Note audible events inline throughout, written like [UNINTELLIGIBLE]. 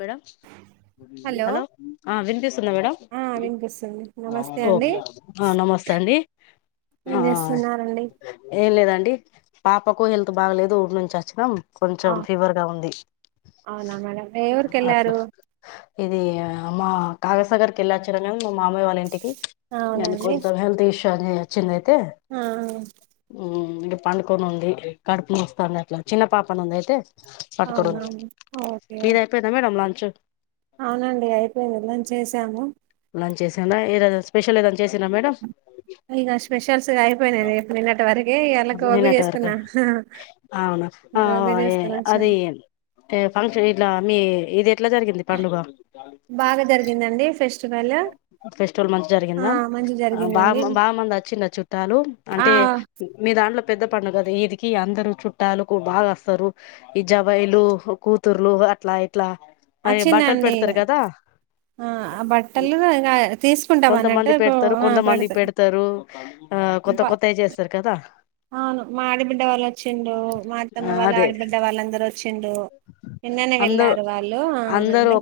Madam hello ఆ వినిపిస్తుందా madam ఆ వినిపిస్తుంది నమస్తే ఓ అండి ఆ నమస్తే అండి ఏం ఆ చేస్తున్నారండి ఏం లేదండి పాపకు హెల్త్ బాగలేదు ఊరి నుంచి వచ్చినాం ఆ కొంచెం ఫీవర్గా ఉంది అవునా మేడం ఏ ఊరికి అట్లా వెళ్లారు ఇది మా కాగసాగరికి వెళ్ళచ్చా కానీ మా మామయ్య వాళ్ళ ఇంటికి ఎని అవునండి కొంత [UNINTELLIGIBLE] [UNINTELLIGIBLE] ఆ ఇంక పండుకొని ఉంది కడుపు నోస్తాంది అట్లా చిన్న పాపను ఉంది అయితే పట్టుకొని ఉంది అవునావున ఓకే ఓకే. మీది అయిపోయేంద మేడం ల చ్చు అవునండి అయిపోయింది లంచ్ చేసాము లంచ్ చేసిన ఏదనా స్పెషల్ ఏదనా చేసినా మేడంమ్ ఇక స్పెషల్స్ అయిపోయినాయ్ ఎప్పు నిన్నటి వరకి ఇయాళ గోబ్బి తినేటి వరకా చేసుకున్నా అవునా ఆ గోబ్బి ఏ చేసుకొన్ని అది వచ్నాను ఏ ఫంక్షన్ ఇట్లా మీ ఇదే బాగా జరిగిందండి ఫెస్ట్ ఫెస్టివల్ మంచి జరిగిందా మంచి బాగా జరిగిందండి బాగా మంది వచ్చిలా చుట్టాలు ఆ అంటే మీ దాంట్లో పెద్ద పండుగ ది ఇదికి అందరు చుట్టాలకు బాగా వస్తారు ఈ జవాయిలు కూతుర్లు అట్లాయి అట్లా అయ బట్టలు వచ్చిందండి పెడతారు కదా ట్టలు అ గా తీసుకుంటాం కొంతమంది అన్నట్టు ప పెడతారు ఉ కొంతమంది పెడుతు పెడతారు ఆ కొత్త బ కొత్తవి చేస్తారు కదా అవును మా ఆడబిడ్డ వాళ్ళు వచ్చిండు, మా అత్తమ్మ ఆ వాళ్ళు అదే ఆడబిడ్డ వాళ్ళందరూ వచ్చిండు, ఎన్ననే అందరు వెళ్ళారు వాళ్ళు అందరు అవునండి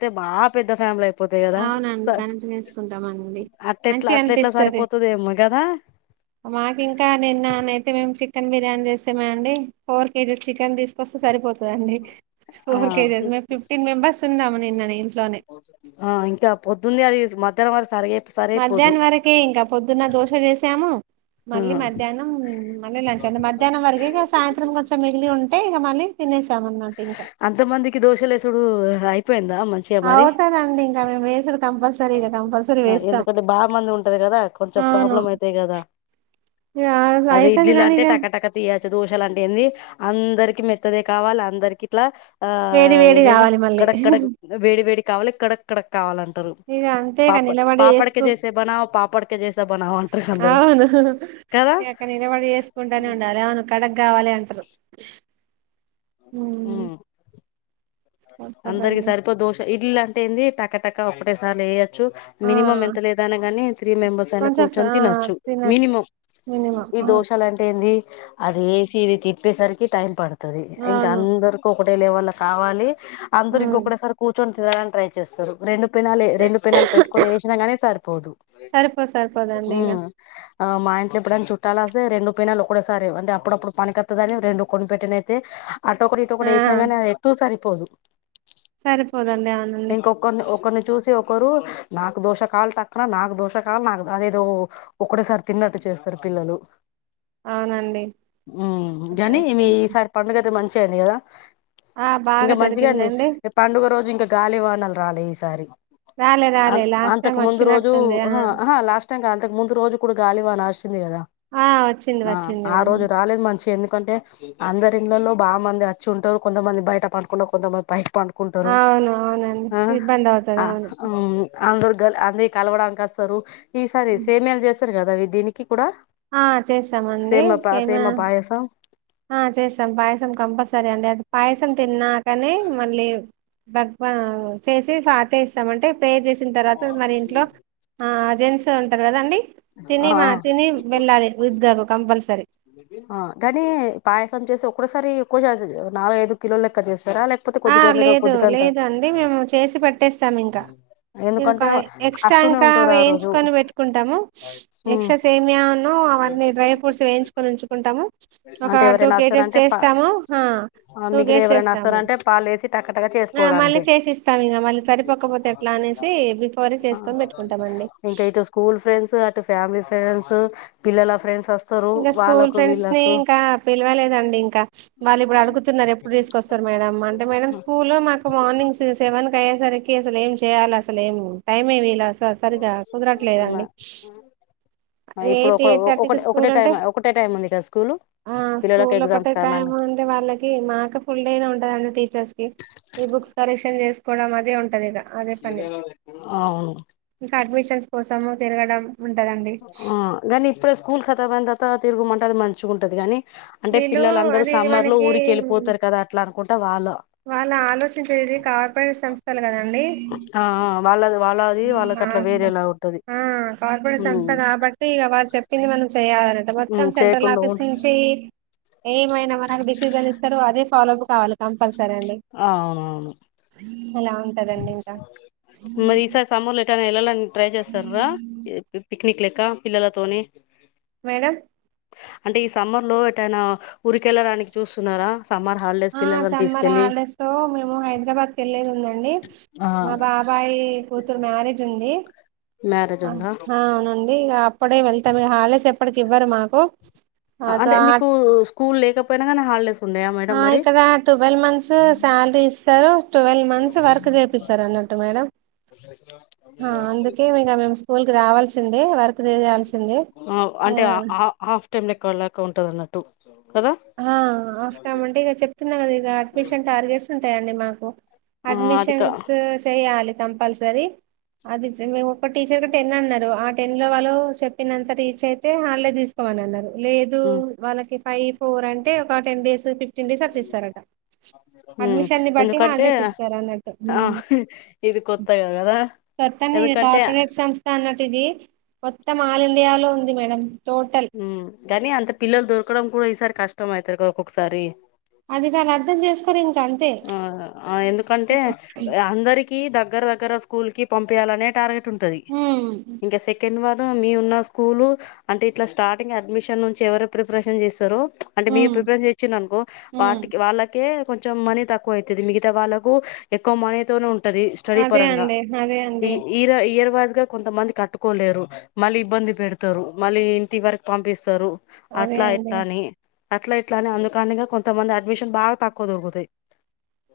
తె బాప్ పెద్ద ఫ్యామిలీ అయిపోతాయి కదా అవునండి స కనింటిన్ వేసుకుంటామనండి, అట్టెట్లా మంచి అట్లెట్లా అనిపిస్తుంది సరిపోతదేమో కదా మాకు ఇంకా నిన్ననైతే మేము చికెన్ బిర్యానీ చేస్తేమ అండి ఫోర్ కేజీస్ చికెన్ తీసుకొస్తే సరిపోతందండి ఆ ఫోర్ కేజెస్మేం ఫిఫ్టీన్ మెంబర్స్ ఉన్నా నిన్న నే ఆ ఇంకా పొద్దుంది అది మధ్యాహంర మధ్యాహ్నం వరకే ఇంకా పొద్దున్న దోశ చేసాము ఆ మళ్ళీ మధ్యాహ్నం మ లంచ అం మధ్యా్ం వరకు ఇక సాయంత్రం కొంచె మిగిలి ఉంటే ఇ మళ్ళి తినేస్ అంత మందికి దోషలేసుడు అయి అవుతదండి ఇంకా మేము మేసర్ కంపల్స ఎందుకంటే బా మంది ఉంటారు కదా కొంచెం ప్రాబ్లం అయితాయి కదా [INAUDIBLE] ఆయితది గానిగ చ్చ దోషలు అంటే ఏంది అందరికీ మెత్తదే కావాలి అందరికి ఇట్లా ఆ వేడి వేడి ఏదం కావాలి మళ్ళీ క్కడ క్కడ వేడి వేడి కావాలి ఎక్కడెక్కడ కావాలంటారు ఇగ అంతే గా పాప నిలబడి పాపడకే చేసుకు చేసే బనావ్ పాపడకే చేసే బనావ్ అంటారు అందరు అవును కదా ఏక నిలబడి చేసుకుంటానే ఉండాలి అవును కడగ్ కావాలి అంటారు అ అందరికి తప్పదండి సర్ప దోష ఇల్లా ది టక టక్క ఒకటే సార్చ్చ ఆ మినిమం ఎంత లేదనగాని త్రీ మెంబర్స్ అయినా కొంచెం ఫ కూర్చొని ఆ తినొచ్చు తినొచ్చు మినిమం మినిమం ఈ అవును దోషాలుంటే ఏంది అదిసి ఇది ప్పేసరికి టైం పడుతుది ఇంకా అవును అందరుకో పటేలే వాల్ల కావాలి అందరి ఇంకా ఒకడే సార్ కం ట్రై చేస్తారు రెండు పెనాలి రెండు పెనాలు పెట్టుకొని వేసినాగానే సరిపోదు సరిపోదు సరిపోదండి ఇగ ఆ మా ఇం ఇప్పుడని చుట్టాలా ఆస్తే రెండు పోయినళ ఒకే సారి అంటే అప్పుడప్పుడు పని కత్తదని రెండు కొనిపెట్టిన అయితే ఆ ఆటోకడిటోకడి వేసిన ఎటు సారి పోదు సరిపోదండి అవునండి ఇంకొరిని ఒకరిని చూసి ఒక ఒరు నాకు దోష కావాలి టక్కన నాకు దోష కావాలి నాకు అదేదో ఒకటేసారి తిన్నట్టు చేస్తారు పిల్లలు అవునండి ఉ అట్లా కానీ మీ చేస్తారు ఇ సారి పండుగ మంచి చ్చడి కదా ఆ ఇంకా బాగా మంచిగా అండి జరిగిందండి పండుగ రోజు ఇంకా గాలివానలు రాలే ఈసారి రాలే రాలే లాస్ట్ టైం అంతకు ముందు రోజు వచ్చినట్టుంది ఆ లాస్ట్ టైం కాదు అంతకు ముందు రోజు కూడా గాలివానా వచ్చింది కదా ఆ వచ్చింది ఆ రోజు వచ్చిందిండి రాలేదు మంచి ఎ అంటే అందరి ఇండ్లల్లో బాగా మంది వచ్చి ఉంటారు కొంతమంది బయట పడుకుంటారు కొంతమంది పైకి పండుకుంటారు అవును అవునండి ఇబ్బంది అవుతది ఆ అవును అందరు గ అందరి కలవడానికి వస్తారు ఈ సారి సేమియాలు చేస్త సార్ కదా అవి దీనికి కూడా ఆ చేస్తామండి సేమ పా సేమియా సేమ పాయసం ఆ చేస సం పాయసం కంపల్సరీ అండి అది పాయసం తిన్నాకని మళ్ళీ భగ్వా చేసి పాత ఇస్తాం అంటే పే చేసిన తర్వాత మరి ఇంట్లో ఆ జెన్ట్స్ ఉంటారు కదాండి తిని ఆ మా తినీ వెళ్ళాలి దుద్గకు కంపల్సరి ఆ కానీ పాయసం చేసి ఒక్కోసారి ఎక్కువ నాలుగు ఐదు కిలో లెక్క చేస్త ఆ లేదు లేదు అండి మేము చేసి పెట్టేస్తాము ఇంకా ఎందుకంటే ఇక ఎక్స్ట్రా వస్తూనే ఇంకా ఉంటారు ఆ రోజు వేయించుకొని పెట్టుకుంటాము ఉమ్ ఎక్స్రా సేమియా ఉన్నా అవన్నీ డ్రై ఫ్రూట్స్ వేయించుకొని ఉంచుకుంటాము ఒక అంటే టూ ఎవరైనా కేజెస్ వస్తారంటే పా చేస్తాము ఆ టూ కేజస్ చేస్తాము. పాలేసి టాక టక ఆ మళ్ళీ చేసుకోవడానికే చేసిస్తాం ఇంక మళ్ళీ సరిపోకపోతే ఎట్లా అనేసి బిఫోరే చేసుకొని పెట్టుకుంటామండి ఇంకా ఇటు స్కూల్ ఫ్రెండ్స్ అటు ఫ్యామిలీ ఫ్రెండ్స్ పిల్లల ఫ్రెండ్స్ వస్తు ఇంకా స్కూల్ ఫ్రెండ్స్ ని ఇంకా పిలవలేదండి ఇంకా వాళ్ళు ఇప్పుడు అడుగుతున్నారు ఎప్పుడు తీసుకొస్తారు మేడమ్ అంటే మేడమ్ స్కూల్ మాకు మార్నింగ్ సెవెన్ కి అయ్యేసరికి అసలు ఏం చేయాలి అసలే ఏం టైమ్ ఎ మిగలదు స సరిగా కుదరట్లేదండి ఇప్పుడు ఎయిట్ ఒక ఎయిట్ ఒక థర్టీకి ఒకటే స్కూల్ అంటే టైం ఒకటే టైం ఉంది కదా స్కూల్ ఆ పిల్లలకు స్కూల్ ఒకటే ఎగ్జామ్స్ కాయ కారణంగా అంటే వాళ్ళకి మాక ఫుల్ డే ఉంటాడండీ టీచర్స్ కి ఈ బుక్స్ కరెక్షన్ చే కూడా మదే ఉంటది ఇద ఆ అవును కోసం తిరగడం ఉంటదండి ఆగానీ ఇప్పుడే స్కూల్ ఖతాబ్ అయి త తిరుగుమంటది మంచి చ్చుకుంటుది కానీ అంటే వీళ్ళు పిల్లలందరూ అది ఇది సమ్మర్ లో మనకి ఊరికి వెళ్ళిపోతారు కదా అట్ అకుంటారు వాళ్ళ వాళ్ళ ఆలోచించేది కార్పొరేట్ సంస్థలు కదండి ఆ వాళ్ళది వాళ్ళది వాళ్ళకి అట్లా వేరేలా ఉంటది ఆ కార్పొరే ఉమ్ సంత కాబట్టి ఇగ వాళ్ళు చెప్ప ప మ చేయాలనంట మొత్తం ఉమ్ సెంట్రల్ చేయకుండా ఆఫీస్ ఉంట నుంచి ఏమైనా మనకు డెసిషన్ ఇస్తారు మనకు ఫాలో అప్ కావాలి కోస్ తప్పల్సర అండి అవునవును అలా ఉంటదండి ఇంకా మరి ఈసారి సమర్ లెటర్ ఎ ట్రై చేస్తార పిక్నిక్ ల ఇక్క పిల్లలతోని మేడం అంటే ఈ సమ్మర్ లో ఎటైనా ఊరికెళ్ళడానికి చూస్తున్నారా? సమ్మర్ హాలిడేస్ ఆ పిల్లలను సమ్మర్ తీసుకెళ్ళి హాలిడేస్ తో మేము హైదరాబాద్కి వెళ్ళేది ఉందండి. మా బాబాయి కూతురు మ్యారేజ్ ఉంది మ్యారేజ్ ఆ ఉందా అవునండి ఇగా అప్పుడే వెళ్తాము హాలిడేస్ ఎప్పుడు ఇవ్వరు మాకు అంటే మీకు స్కూల్ లేకపోయినా కానీ హాలిడేస్ ఉన్నాయా మేడం ఆ మరి ఇక్కడ టువవెల్ మంత్స్ సాలరీ ఇస్తరు టువెల్ మంత్స్ వర్క్ చేపిస్తారు అన్నట్టు మేడం ఆ అందుకే మేం స్కూల్ కి రావాల్సిందే వర్క్ ఆ అంటే ఆ ఆ హాఫ్ టైమ్ లెక్క వెళ్ళక ఉంటది అన్నట్టు కదా ఆ హాఫ్ టైమంటే ఇగ చెప్తున్నా కదా ఇక అడ్మిషన్ టార్గెట్స్ ఉం ఉంటాయండి మాకు ఆ అది కా అడ్మిషన్స్ చేయాలి కంపల్సరి అది ఇడ్సి మేమూ ఒక టీచర్గా టెన్ అన్నరు ఆ టెన్ లో వాళ్ళు చెప్పినంత రీచ్ అయితే హాలిడే తీసుకో మనన్నరు లేదు ఉమ్ వాళ్ళకి ఫైఫ్ ఫోర్ అంటే ఒక ten days fifteen days అట్ ఇస్తారుట ఉమ్ అడ్మిషన్ బట్టి హార్ ఎందుకంటే డేస్ ఇస్తారు అన్నట్టు ఆ ఇది కొత్తగా కదా కొత్తాం ఎందుకంటే కార్పొరేట్ సంస్థ అన్నట్టు ఇది మొత్తం ఆల్ ఇండియాలో ఉంది మేడం టోటల్ గగాని అంత పిలలు దొర్కు ఇక్కడం కూడా ఈసారి కష్టం అవుతారుక్కొక్కసారి అది కాని అర్థం చేసుకొని ఇంకా అంతే ఆ ఎందుకంటే అందరికి దగ్గర దగ్గర స్కూల్ క పంపాలనే టార్గెట్ ఉంటది ఉమ్ ఇంకా సెకండ్ వార్ మీ ఉన్న స్కూల్ అంటే ఇట్లా స్టార్టింగ్ అడ్మిషన్ నుంచి ఎవరు ప్రిపరేషన్ చేస్తారో అంటే మీరు ఉమ్ ప్రిపరన్స్ చేచ్చిననుకో హ్మ్ వాటికి వాళ్ళకే కొంచెం మని తక్కువ అవుతుది మిగా వాళ్ళకు ఎక్కువ మనీతోనే ఉ ది స్టడి అదే పరంగా అండి అదే అండి ఇయర్వాద [UNINTELLIGIBLE] కొంతమంది కట్టుకోలేరు మళ్ళీ ఇబ్బంది పెడుతారు మళ్ళీ ఇంటి వరకు పంపిస్తారు. అదే అట్లా అండి ఇట్లా అని అట్లా ఇట్లా అనే అందుకనేగా కొంతమంది అడ్మిషన్ బాగా తక్కువ దొరుకుతాయి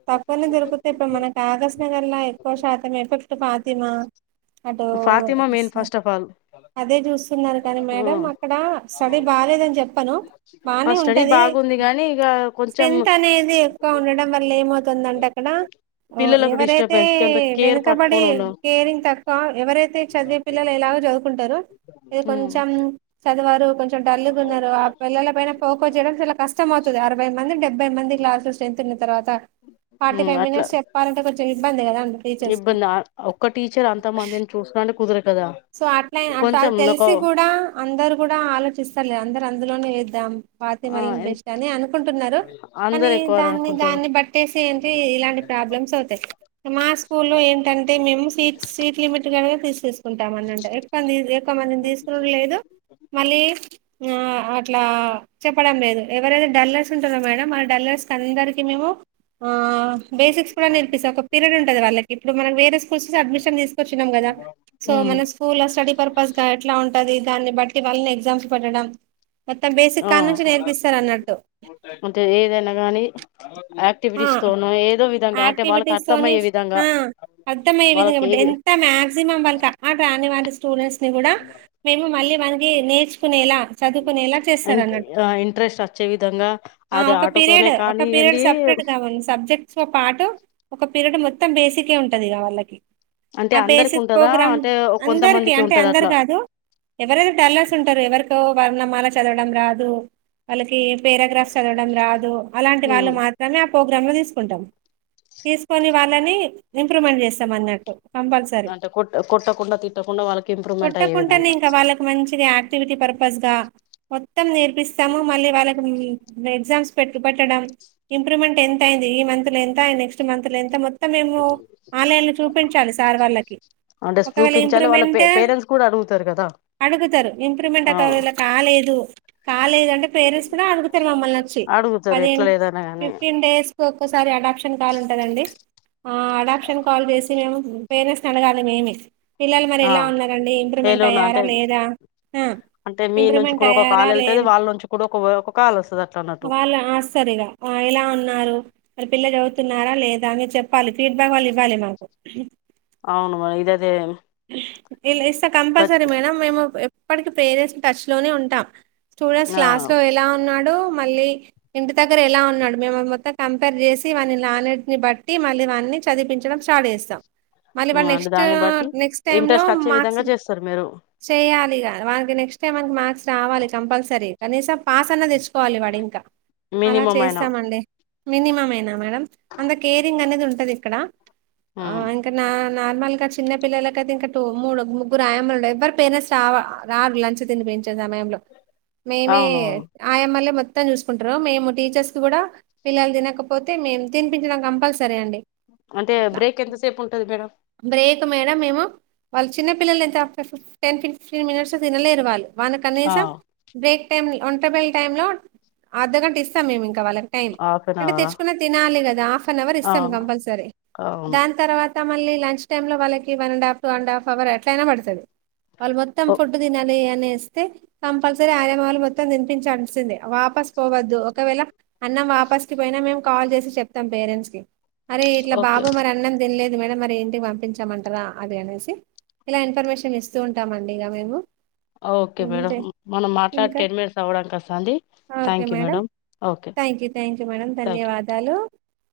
తక్కువనే దొరుకుతే ఇప్పుడు మనకి ఆకాశ్ నగర్ లా ఎక్కువ శాతం అయితే టు పాతీమా అటు Fatima main first of all అదే చూస్తున్నారు కానీ మేడం అక్కడ స్టడీ బాలేదని చెప్పను మా బానే స్టడీ ఉంటది బాగుంది గానీ ఇక కొంచెం స్ట్రెంత్ అనేది ఎక్కువ ఉండడం వ తుందంటే అక్కడ పిల్లలకు ఎవరైతే డిస్టర్బెన్స్ కొంత కేర్ వెనుకబడి పట్టుకొని ఉండ కేరింగ్ తక్కువ ఎవరైతే చదివే పిల్లలు ఎలాగో చదువుకుంటారు ఈ కొంచెం చదివరు [INAUDIBLE] డల్లుగున్నారు ఆ పిల్లల పైన పోకోస్ చేయడం చాలా కష్టం అవుతుది అరవై మంది డెబ్బై మంది క్లాసులు స్ట్రెంత్ ఉన్న తరవా త ఫార్టీ ఉమ్ ఫైవ్ అట్లా మినిట్స్ చెలంటే కొంచెం ఇబ్బంది కదండి టీచర్స్ కి ఇబ్బంది ఒక్క టీచర్ అంత మందిని చూసుకుంటే కుదరదు కదా సో అట్నే అ కొంచెం ఒక తెలిసి కూడా అందరూ కూడా ఆలోచిస్తారులే అందరూ అందులోనే డాం ఫాతిమా ఆ లన్ బెష్ట్ అని అనుకుంటున్నారు కానీ అందరు ఎక్కువ దాన్ని అనుకుంటారు దాన్ని బ [UNINTELLIGIBLE] ఇలాంటి ప్రాబ్లమ్స్ అవుతాయి మా స్కూల్లో ఏంటంటే మేము సీట్ సీట్ లిమిట్ క తీసేసుకుంటాం అన్నట్టు కొంతమంది తీసుకునుడు లేదు మళ్ళీ అట్లా చెప్పడం లేదు ఎవరైతే డల్లర్స్ ఉంటారో మేడం ఆ డల్లర్స్ అందరికి మేము ఆ బేసిక్స్ కూడా నేర్పిస్తా ఒక పీరియడ్ ఉంటది వాళ్ళకి ఇప్పుడు మనం వేరే స్కూల్స్ అడ్మిషన్ తీసుకొచ్చినాం కదా సో ఉమ్ మన స్కూల్ స్టడీ పర్పస్ గా ఎట్లా ఉంటది దాన్ని బట్టి వాళ్ళని ఎగ్జామ్స్ పెట్టడం మొత్తం బేసిక్ ఆ కా నుంచి నేర్పిస్తారు అన్నట్టు అంటే ఏదైనా గానీ ఆ యాక్టివిటీస్ తోనో ఏదో వి యాక్టివిటీస్ తోని ఆ అర్థంమయ్యే విది వాళ్ళకి కాబట్టి ఏ ఎంత మాక్సిమం వాళ్ళకి అఆ రాని ఇలాంటి స్టూడెంట్స్ వెళ్తే కూడా మేము మళ్ళీ మనకి నేర్చుకునేలా చదువుకునేలా ఇ చేస్తారు అన్నట్టు ఇంట్రెస్ట్ వచ్చే విధంగా ఆ అది ఒక పీరియడ్ ఆటోతోనే కానీ ఏండి సో పాటు ఒక పీరియడ్ మొత్తం బేసికే ఉంటదిగా వాళ్ళకి అంటే ఆ అందరికి బేసిక్ ఉంటదా ప్రోగ్రామ్ అంటే అందరికి కొంతమందికి అంటే ఉంటది అందరు అట్లా కాదు ఎవరైతే డల్లర్స్ ఉంటారో ఎవరి [UNINTELLIGIBLE] మన చదవడం రాదు వాళ్ళకి పేరాగ్రాఫ్స్ చదవడం రాదు అలాంటి ఉమ్ వాళ్ళు మాత్రమే ప్రోగ్రామ్ లు తీస్ కుంటాం తీసుకొని వాళ్ళని ఇంప్రూవ్మెంట్ చేస్తాం అన్నటు అంటే కొట్ట కొట్టకుండా తిట్టకుండా వాళ్ళకి ఇంప్రూవ్మెంట్ అయ్యే విధంగా ఆక్టివిటీ పర్పస్ గా మొత్ మొత్తం నేర్పిస్తాము మళ్ళీ వాళ్ళకి ఎగ్జామ్స్ పెట్టు పెట్టడం ఇంప్రూవ్మెంట్ ఎంత అయింది ఈ మంత్లో ఎంత నెక్స్ట్ మంత్లో ఎంత మో మొత్తంమేము ఆలయాలు చూపించాలి సార్ వాళ్ళకి అంటే ఒక వేళ చూపించాలి వాళ్ళ పే ఇంప్రూవ్మెంట్ పేరెంట్స్ కూడా అడుగుతారు కదా అడుగుతారు ఇంప్రూవ్మెంట్ ఆ ఒక వేళ కాలేదు కాలేదు అంటే పేరెంట్స్ కూడా అడుగుతారు మమ్మల్ని వచ్చి అడుగుతారు ఎట్లా పదిహేన్ లేదనా గాని ఫిఫ్టీన్ డేస్ ఒకసారి అడాప్షన్ కాల్ ఉంటదండి ఆ అడాప్షన్ కాల్ చేసి మేము పేరెంట్స్ నీ అడగాలి మేమే పిల్లలు మరి ఆ ఎలా ఉన్నారండి ఇంప్రూవ్మెంట్ ఏలోన అయ్యారా అంటే లేదా ఆ అంటే మీ నుంచి ఇంప్రూవ్మెంట్ కూడా ఒక అయ్యారా కాల్ వెళ్తది లేద్ వాళ్ళ నుంచి కూడా ఒక ఒక కాల్ వస్తది అట్లా అన్నట్టు వాళ్ళు ఆస్తరిగా ఎలా ఉన్నారు వాళ్ళ పిల్లచదువుతున్నారా లేదా అని చెప్పాలి ఫీడ్బ్యాక్ వాళ్ళు ఇవ్వాలి మాకు అవును మరి ఇదతే ఇలా ఇస్తే కంపల్సరీ మేడం మేము ఇప్పటికి ప్రేరేస్ టచ్ లోనే ఉంటా స్టూడెంట్స్ ఆ క్లాస్ లో ఎలా ఉన్నా డు మళ్ళీ ఇంటి దగ్గర ఎలా ఉన్నాడు మే మొత్తం కంపేర్ చేసి వా నాలెడ్జ్ ని బట్టి మళ్ళీ వాని చదిపించడం స్టార్ట్ చేస్తాం మళ్ళీ వాడు అంటే నెక్స్ట్ దాన్ని బట్టి నెక్స్ట్ ఇంట్రెస్ట్ వచ్చే విధంగా చేస్తారు మీరు చెయాలి వానకి నెక్స్ట్ టైమ్ మనకి మార్క్స్ రావాలి కంపల్సరీ కనీసం పాస్ అన్న తెచ్చు కోవాలి వాడు ఇంకా అలా మినిమం అయినా చేస్తామండి మినిమం అయినా మేడం అంత కేరింగ్ అనేది ఉంటది ఇక్కడ ఆ ఉమ్ ఇంకా నా నార్మల్ గా చిన్న పిల్లకైతే ఇంకా టూ మూడు ముగ్గురు ఆయామలు డైపర్ పేరెంట్స్ రావ రారు లంచ తిని పించే సమయంలో మేమే అవునవును ఆయమ్మలే మోత్ మొత్తం చూసుకుంటారు మేము టీచర్స్ కి కూడా పిల్లలు తినకపోతే మేము తినిపించడం కంపల్సరీ అండి అంటే బ్రేక్ ఎంతసేపు ఉంటది మేడం మేడ మేము వాళ్ళ చిన్న పిల్లలు ఎంత అఫస టెన్ ఫిఫటీన్ మినిట్స్ తినలేరు వాళ్లు వాన ఆ కనీసం బ్రేక్ టైమ్ ని ఒంటబయల్ టైమ్ లో అర్ధగంట ఇస్తాం మేము ఇంకా వాళ్ళకి టైం హాఫ్ అన్ అంటే అవరా తెచ్చుకున్నాది తినాలి కదా దాఫ్ ఆఫ్నవర్ ఇస్తాం అవును కంపల్సరీ అవును దాని తర్వత్ మళ్ళీ లంచ్ టైమ్ లో వాళ్ళకి one and half two and half hour అట్లయినా పడుతది వాళ్ మొత్తం ఓ ఫుడ్ దినాలి అనే స్తే కంపల్సరీ ఆయానామాలు మొత్తం తినిపించాల్సింది వాపస్ పోవద్దు ఒకవేళ అన్నం వాపస్ కి పోయినా మేము కాల్ చేసి చెప్తాం పేరెంట్స్ కి అరే ఇట్లా ఓకే బాబు మరి అన్నం తిన్లే ది మేడం మరి ఇంటికి పంపించామంటారా అది అనేసి ఇలా ఇన్ఫర్మేషన్ ఇస్ స్తు ఉంటామండి ఇగ మేము ఓకే మేడం అంతే మనం మాట్లాడి ఇంకా టెన్ మినిట్స్ అవ్వడాని కస్తాంది thank you madam okay thank you thank you madam thank you ధన్యవాదాలు